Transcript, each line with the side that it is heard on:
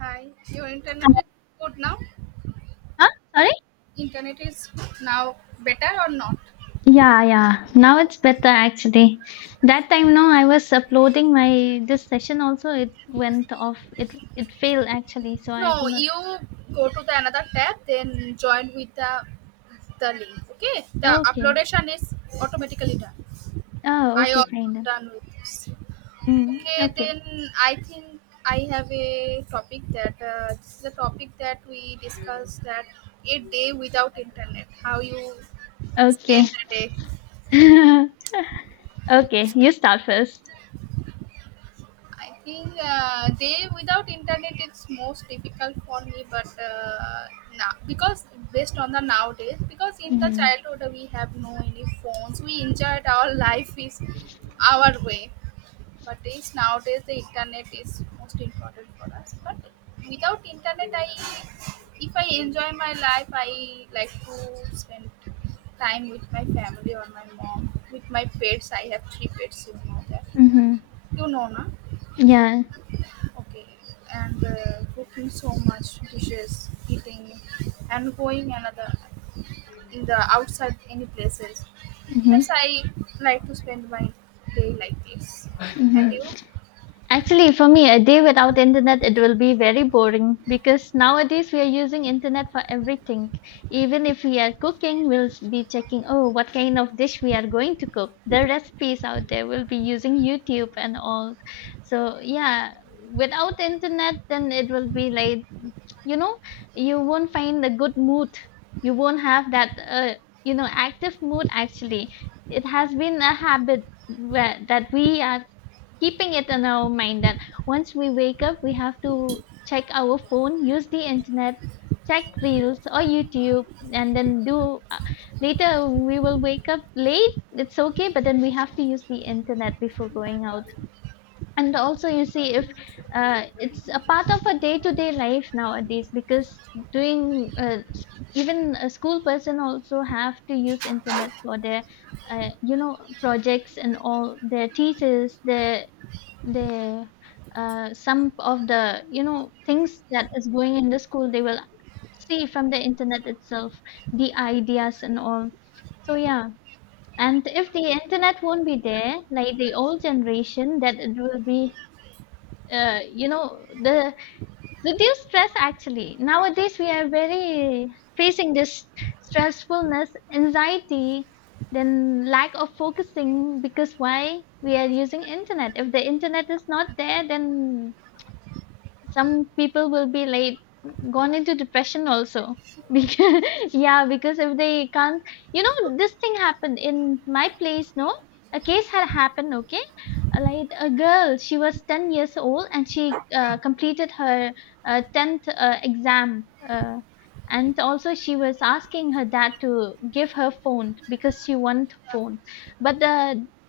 right: Hi, your internet is good now?
left: Huh? Sorry?
right: Internet is now better or not?
left: Yeah, yeah. Now it's better actually. That time, no, I was uploading my this session also. It went off. It failed actually, so I
right: No,
left: could not.
right: you go to the another tab, then join with the link. Okay, the
left: Oh, Okay.
right: uploadation is automatically done.
left: Oh,
right: I
left: okay,
right: also
left: fine then.
right: done with this.
left: Mm,
right: Okay,
left: okay,
right: then I think I have a topic that this is a topic that we discussed that a day without internet. How you
left: okay,
right: spend the day?
left: okay. You start 1st.
right: I think they without internet it's most difficult for me, but now because based on the nowadays, because in the
left: Mm-hmm.
right: childhood we have no any phones, we enjoyed our life is our way, but it's nowadays the internet is most important for us. But without internet, I if I enjoy my life, I like to spend time with my family or my mom, with my pets. I have three pets, you know that,
left: Mm-hmm.
right: you know, na.
left: Yeah.
right: Okay, and cooking so much dishes, eating, and going another in the outside any places. Yes,
left: Mm-hmm.
right: I like to spend my day like this. And
left: Mm-hmm.
right: you,
left: Actually, for me, a day without internet, it will be very boring because nowadays we are using internet for everything. Even if we are cooking, we'll be checking, oh, what kind of dish we are going to cook. The recipes out there will be using YouTube and all. So, yeah, without internet, then it will be like, you know, you won't find a good mood. You won't have that, active mood actually. It has been a habit where, that we are keeping it in our mind that once we wake up, we have to check our phone, use the internet, check reels or YouTube, and then do. Later, we will wake up late. It's okay, but then we have to use the internet before going out. And also, you see, if it's a part of a day-to-day life nowadays, because doing uh, s- even a school person also have to use internet for their projects and all their thesis, their they some of the, things that is going in the school. They will see from the internet itself, the ideas and all. So yeah, and if the internet won't be there, like the old generation, that it will be, the reduce stress actually, nowadays we are very facing this stressfulness, anxiety, then lack of focusing because why we are using internet. If the internet is not there, then some people will be like gone into depression also because yeah, because if they can't, this thing happened in my place, no, a case had happened. Okay. Like, a girl, she was 10 years old, and she completed her 10th exam, uh, and also she was asking her dad to give her phone because she wanted phone, but the,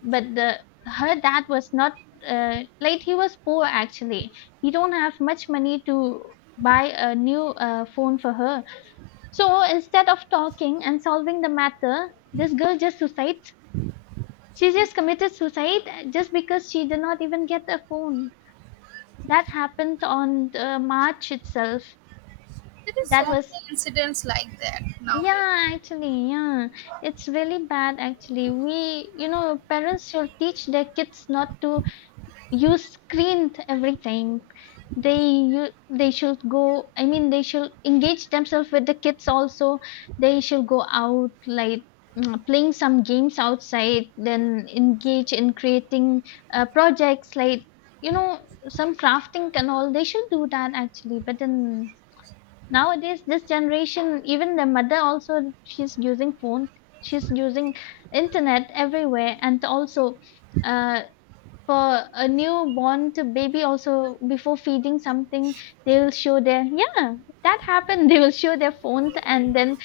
left: but the her dad was not, uh, like, he was poor actually. He don't have much money to buy a new phone for her. So instead of talking and solving the matter, this girl just suicides. She just committed suicide, just because she did not even get a phone. That happened on the March itself.
right: there is so
left: That was,
right: many incidents like that nowadays.
left: yeah, actually, yeah, it's really bad actually. We, parents should teach their kids not to, you screened everything, they you they should go. I mean, they should engage themselves with the kids also. They should go out, like, playing some games outside, then engage in creating projects, like, you know some crafting and all. They should do that actually, but then nowadays, this generation, even the mother also, she's using phone. She's using internet everywhere. And also, uh, for a newborn to baby also, before feeding something, they will show their yeah, that happened they will show their phone and then,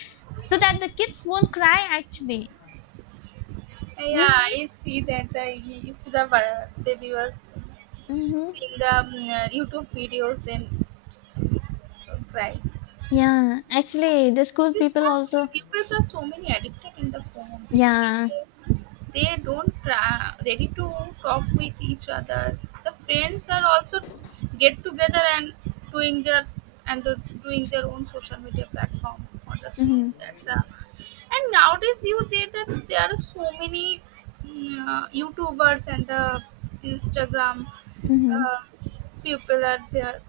left: so that the kids won't cry actually.
right: Yeah,
left: Hmm
right: I see that the, if the baby was seeing
left: hmm
right: the YouTube videos, then cry.
left: yeah, actually, the school
right: It's
left: people
right: that
left: also.
right: people are so many addicted in the phones.
left: Yeah
right: They don't ready to talk with each other. The friends are also get together and doing their and the, doing their own social media platform or the same
left: hmm
right: that the and nowadays you there that there are so many YouTubers and the Instagram.
left: hmm
right: Uh, people are there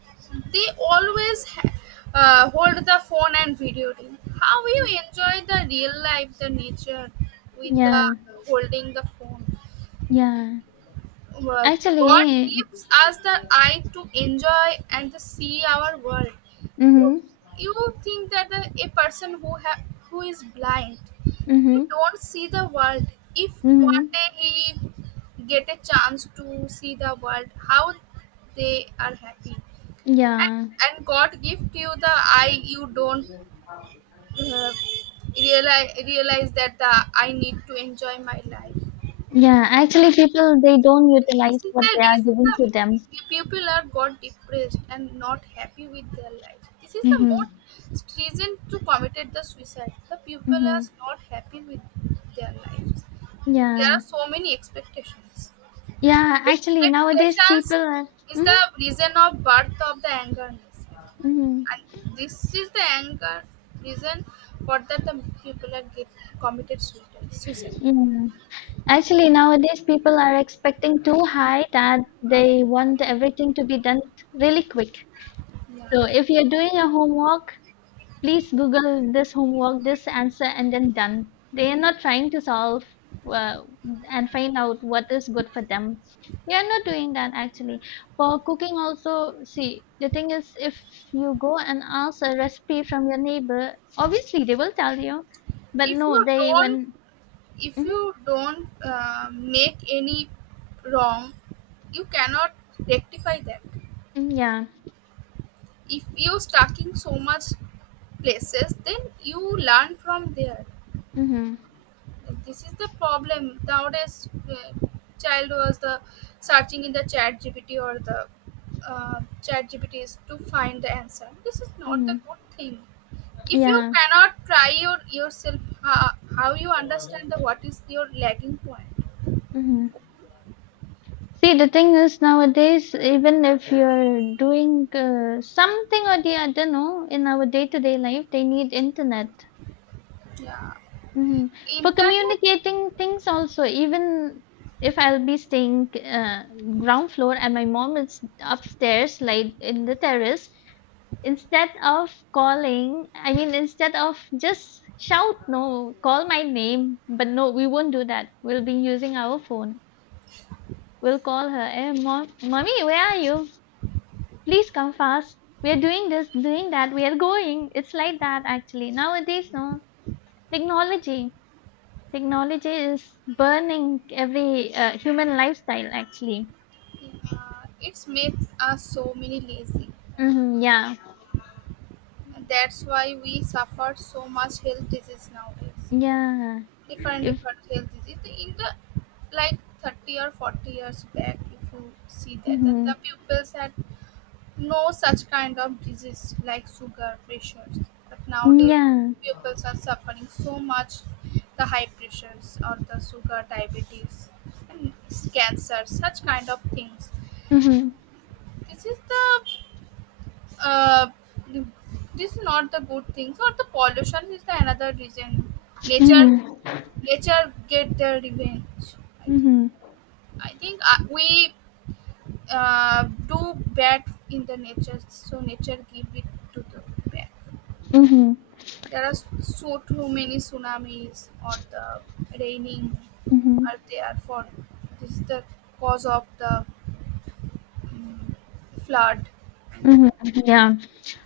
right: they always hold the phone and videoing how you enjoy the real life the nature with the
left: yeah
right: holding the phone.
left: yeah
right: Well, god
left: actually
right: gives us the eye to enjoy and to see our world you,
left: hmm
right: you think that the, a person who who is blind he
left: hmm
right: don't see the world if one
left: hmm
right: day he get a chance to see the world how they are happy and,
left: yeah
right: and god gift you the eye you don't uh, realize that the I need to enjoy my life.
left: yeah actually people they don't
right: This
left: utilize
right: is
left: what
right: the
left: they are
right: reason
left: giving to them.
right: the people are got depressed and not happy with their life. This is the
left: Hmm
right: most reason to committed the suicide. The people are
left: hmm
right: not happy with their lives. There
left: yeah.
right: are so many expectations.
left: Yeah, actually nowadays
right: Expectations
left: people are
right: is
left: Mhm,
right: the reason of birth of the angerness.
left: mhm.
right: I, this is the anger reason for that the people are get committed suicide. Suicide.
left: Yeah. Actually nowadays people are expecting too high, that
right: I,
left: they want everything to be done really quick. So
right: yeah.
left: if you're doing your homework, please google this homework, this answer, and then done. They are not trying to solve uh, and find out what is good for them. They are not doing that actually. For cooking also, see, the thing is, if you go and ask a recipe from your neighbor, obviously they will tell you, but
right: If
left: no,
right: you
left: they,
right: don't,
left: when...
right: if
left: hmm
right: you don't make any wrong, you cannot rectify that.
left: yeah
right: If you stuck in so much places, then you learn from there.
left: hmm
right: This is the problem nowadays. uh, child was the searching in the chat gpt or the chat gpts to find the answer. This is not the
left: hmm
right: good thing. If you
left: yeah.
right: cannot try your yourself how you understand the what is your lagging point.
left: Mhm. See, the thing is nowadays, even if you're doing something or the other, no, in our day-to-day life, they need internet,
right: Yeah,
left: hmm for
right: internet.
left: communicating things also. Even if I'll be staying ground floor and my mom is upstairs, like in the terrace, instead of calling, I mean, instead of just shout, no, call my name, but no, we won't do that. We'll be using our phone. We'll call her, "Hey, mom, mommy, where are you? Please come fast. We are doing this, doing that. We are going." It's like that actually. Nowadays, no, technology. Technology is burning every human lifestyle actually.
right: Yeah, it makes us so many lazy I think.
left: Hmm yeah,
right: And that's why we suffer so much health disease nowadays.
left: yeah.
right: Different
left: If...
right: different health disease in the like 30 or 40 years back if you see that, that
left: hmm
right: the pupils had no such kind of disease like sugar pressures. But nowadays
left: yeah.
right: pupils are suffering so much the high pressures or the sugar diabetes and cancer such kind of things.
left: hmm
right: This is the uh, this is not the good things or the pollution is the another reason. Nature,
left: hmm
right: nature get their revenge I think.
left: hmm
right: I think we do bad in the nature so nature give it to the back.
left: hmm
right: There are so too many tsunamis or the raining
left: hmm
right: are there for this is the cause of the mm flood I
left: hmm
right: think.
left: yeah.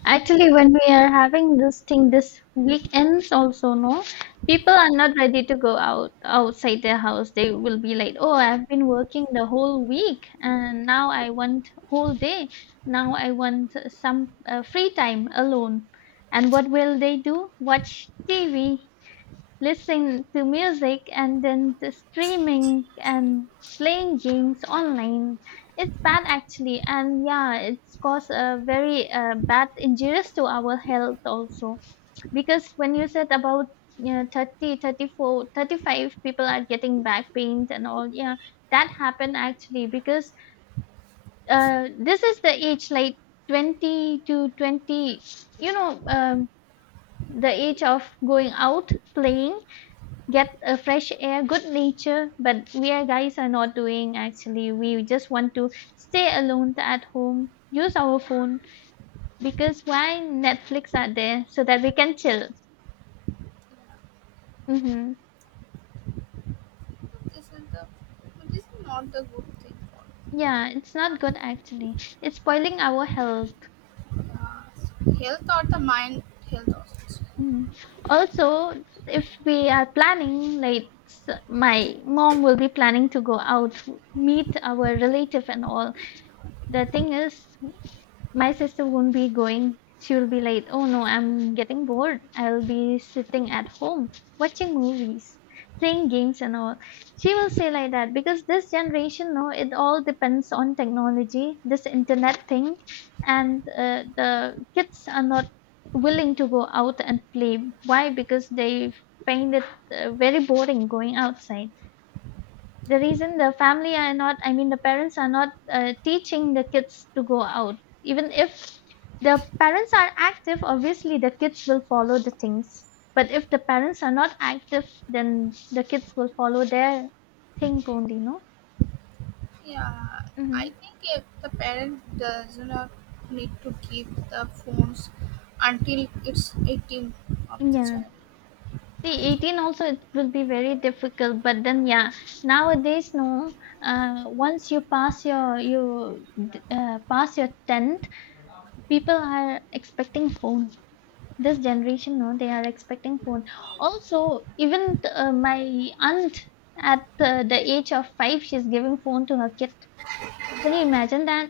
left: Actually, when we are having this thing, this weekends also, no, people are not ready to go out outside their house. They will be like, "Oh, I've been working the whole week, and now I want whole day. Now I want some free time alone." And what will they do? Watch TV, listen to music, and then the streaming and playing games online. It's bad actually. And yeah, it's caused a very bad injuries to our health also. Because when you said about, 30, 34, 35, people are getting back pains and all. Yeah, that happened actually, because, this is the age, like, 20 to 20, you know um, the age of going out, playing, get a fresh air, good nature. But we are guys are not doing actually. We just want to stay alone at home, use our phone, because why Netflix are there so that we can chill. Mm-hmm.
right: This is the this is not the good thing for
left: Yeah, it's not
right: us.
left: good actually. It's spoiling our health.
right: Health or the mind health also.
left: Mm. Also, if we are planning, like, my mom will be planning to go out, meet our relative and all. The thing is, my sister won't be going. She will be like, "Oh no, I'm getting bored. I'll be sitting at home watching movies, playing games and all." She will say like that, because this generation, no, it all depends on technology, this internet thing, and the kids are not willing to go out and play. Why? Because they find it very boring going outside. The reason the family are not, I mean, the parents are not teaching the kids to go out. Even if the parents are active, obviously the kids will follow the things. But if the parents are not active, then the kids will follow their thing only, no?
right: Yeah, I
left: Mm-hmm.
right: think if the parent does not need to keep the phones until it's 18 of the
left: Yeah.
right: child,
left: See,
right: I think
left: 18 also it will be very difficult, but then, yeah, nowadays, no. Once you pass your 10th, people are expecting phone. This generation, no, they are expecting phone also. Even, my aunt, at, the age of 5, she's giving phone to her kid. Can you imagine that?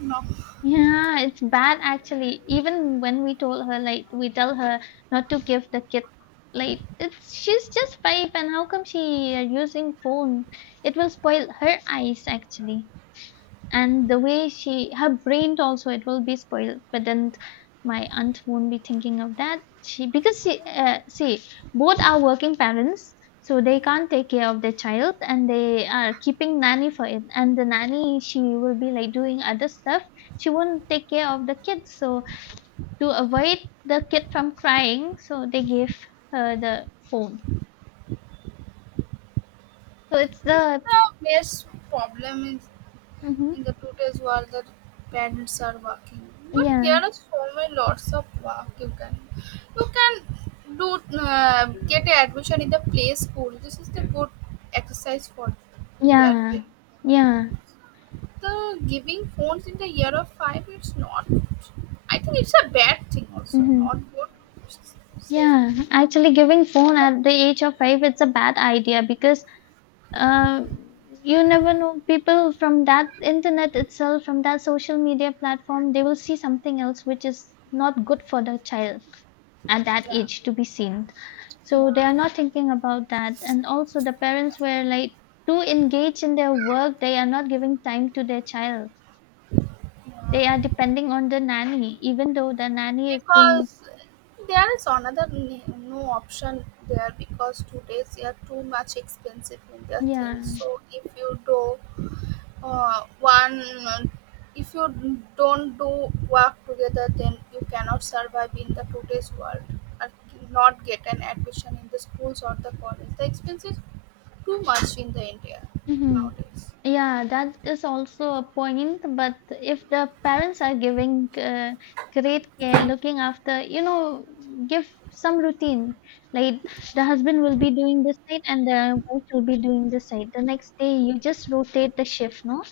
right: no.
left: Yeah, it's bad actually. Even when we told her, like, we tell her not to give the kid, like, it's, she's just 5, and how come she using phone? It will spoil her eyes actually. And the way, she her brain also, it will be spoiled. But then my aunt won't be thinking of that, she because she, see, both are working parents. So they can't take care of their child, and they are keeping nanny for it. And the nanny, she will be like doing other stuff. She won't take care of the kids. So to avoid the kid from crying, so they gave her the phone. So it's
right: It's
left: the...
right: the best problem
left: hmm
right: in the today's world that parents are working. But there
left: yeah
right: are so many lots of work you can do get a admission in the play school. This is the good exercise for their
left: yeah
right: brain.
left: yeah
right: The giving phones in the year of five it's not I think it's a bad thing also not
left: hmm.
right: good. Say,
left: Yeah, actually, giving phone at the age of 5, it's a bad idea because, uh, you never know, people from that internet itself, from that social media platform, they will see something else which is not good for the child at that
right: yeah.
left: age to be seen. So they
right: Yeah.
left: are not thinking about that. And also, the parents were, like, too engaged in their work, they are not giving time to their child. They are depending on the nanny, even though the nanny is doing...
right: Because there is another no option there because today's they are too much expensive in their
left: yeah
right: things so if you do one, uh, if you don't do work together, then you cannot survive in the today's world or not get an admission in the schools or the college. The expense is too much in the India
left: hmm.
right: nowadays.
left: Yeah, that is also a point. But if the parents are giving great care, looking after, give some routine. Like, the husband will be doing this side, and the wife will be doing this side. The next day, you just rotate the shift, no?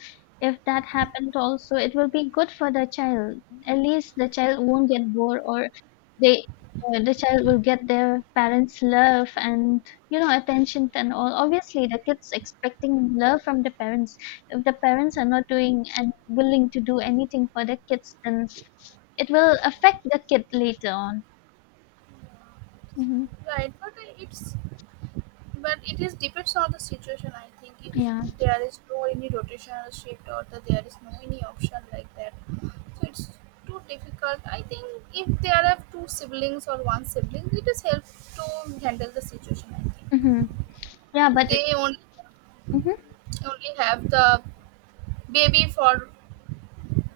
left: If that happened also, it will be good for the child. At least the child won't get bored, or, they, the child will get their parents' love and, attention and all. Obviously the kids expecting love from the parents. If the parents are not doing and willing to do anything for the kids, then it will affect the kid later on. Mm-hmm.
right: Right, but it's but it is depends on the situation. I think if
left: yeah
right: there is no any rotational shift or that there is no any option like that, so it's too difficult. I think if there are two siblings or one sibling, it is help to handle the situation. I
left: mm-hmm.
right: think
left: Yeah, but it...
right: they only
left: mm-hmm.
right: only have the baby for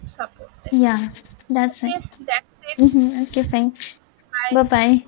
right: support them.
left: Yeah, that's it.
right: Okay, that's it.
left: Mm-hmm. Okay, fine. Bye
right: Bye.
left: bye.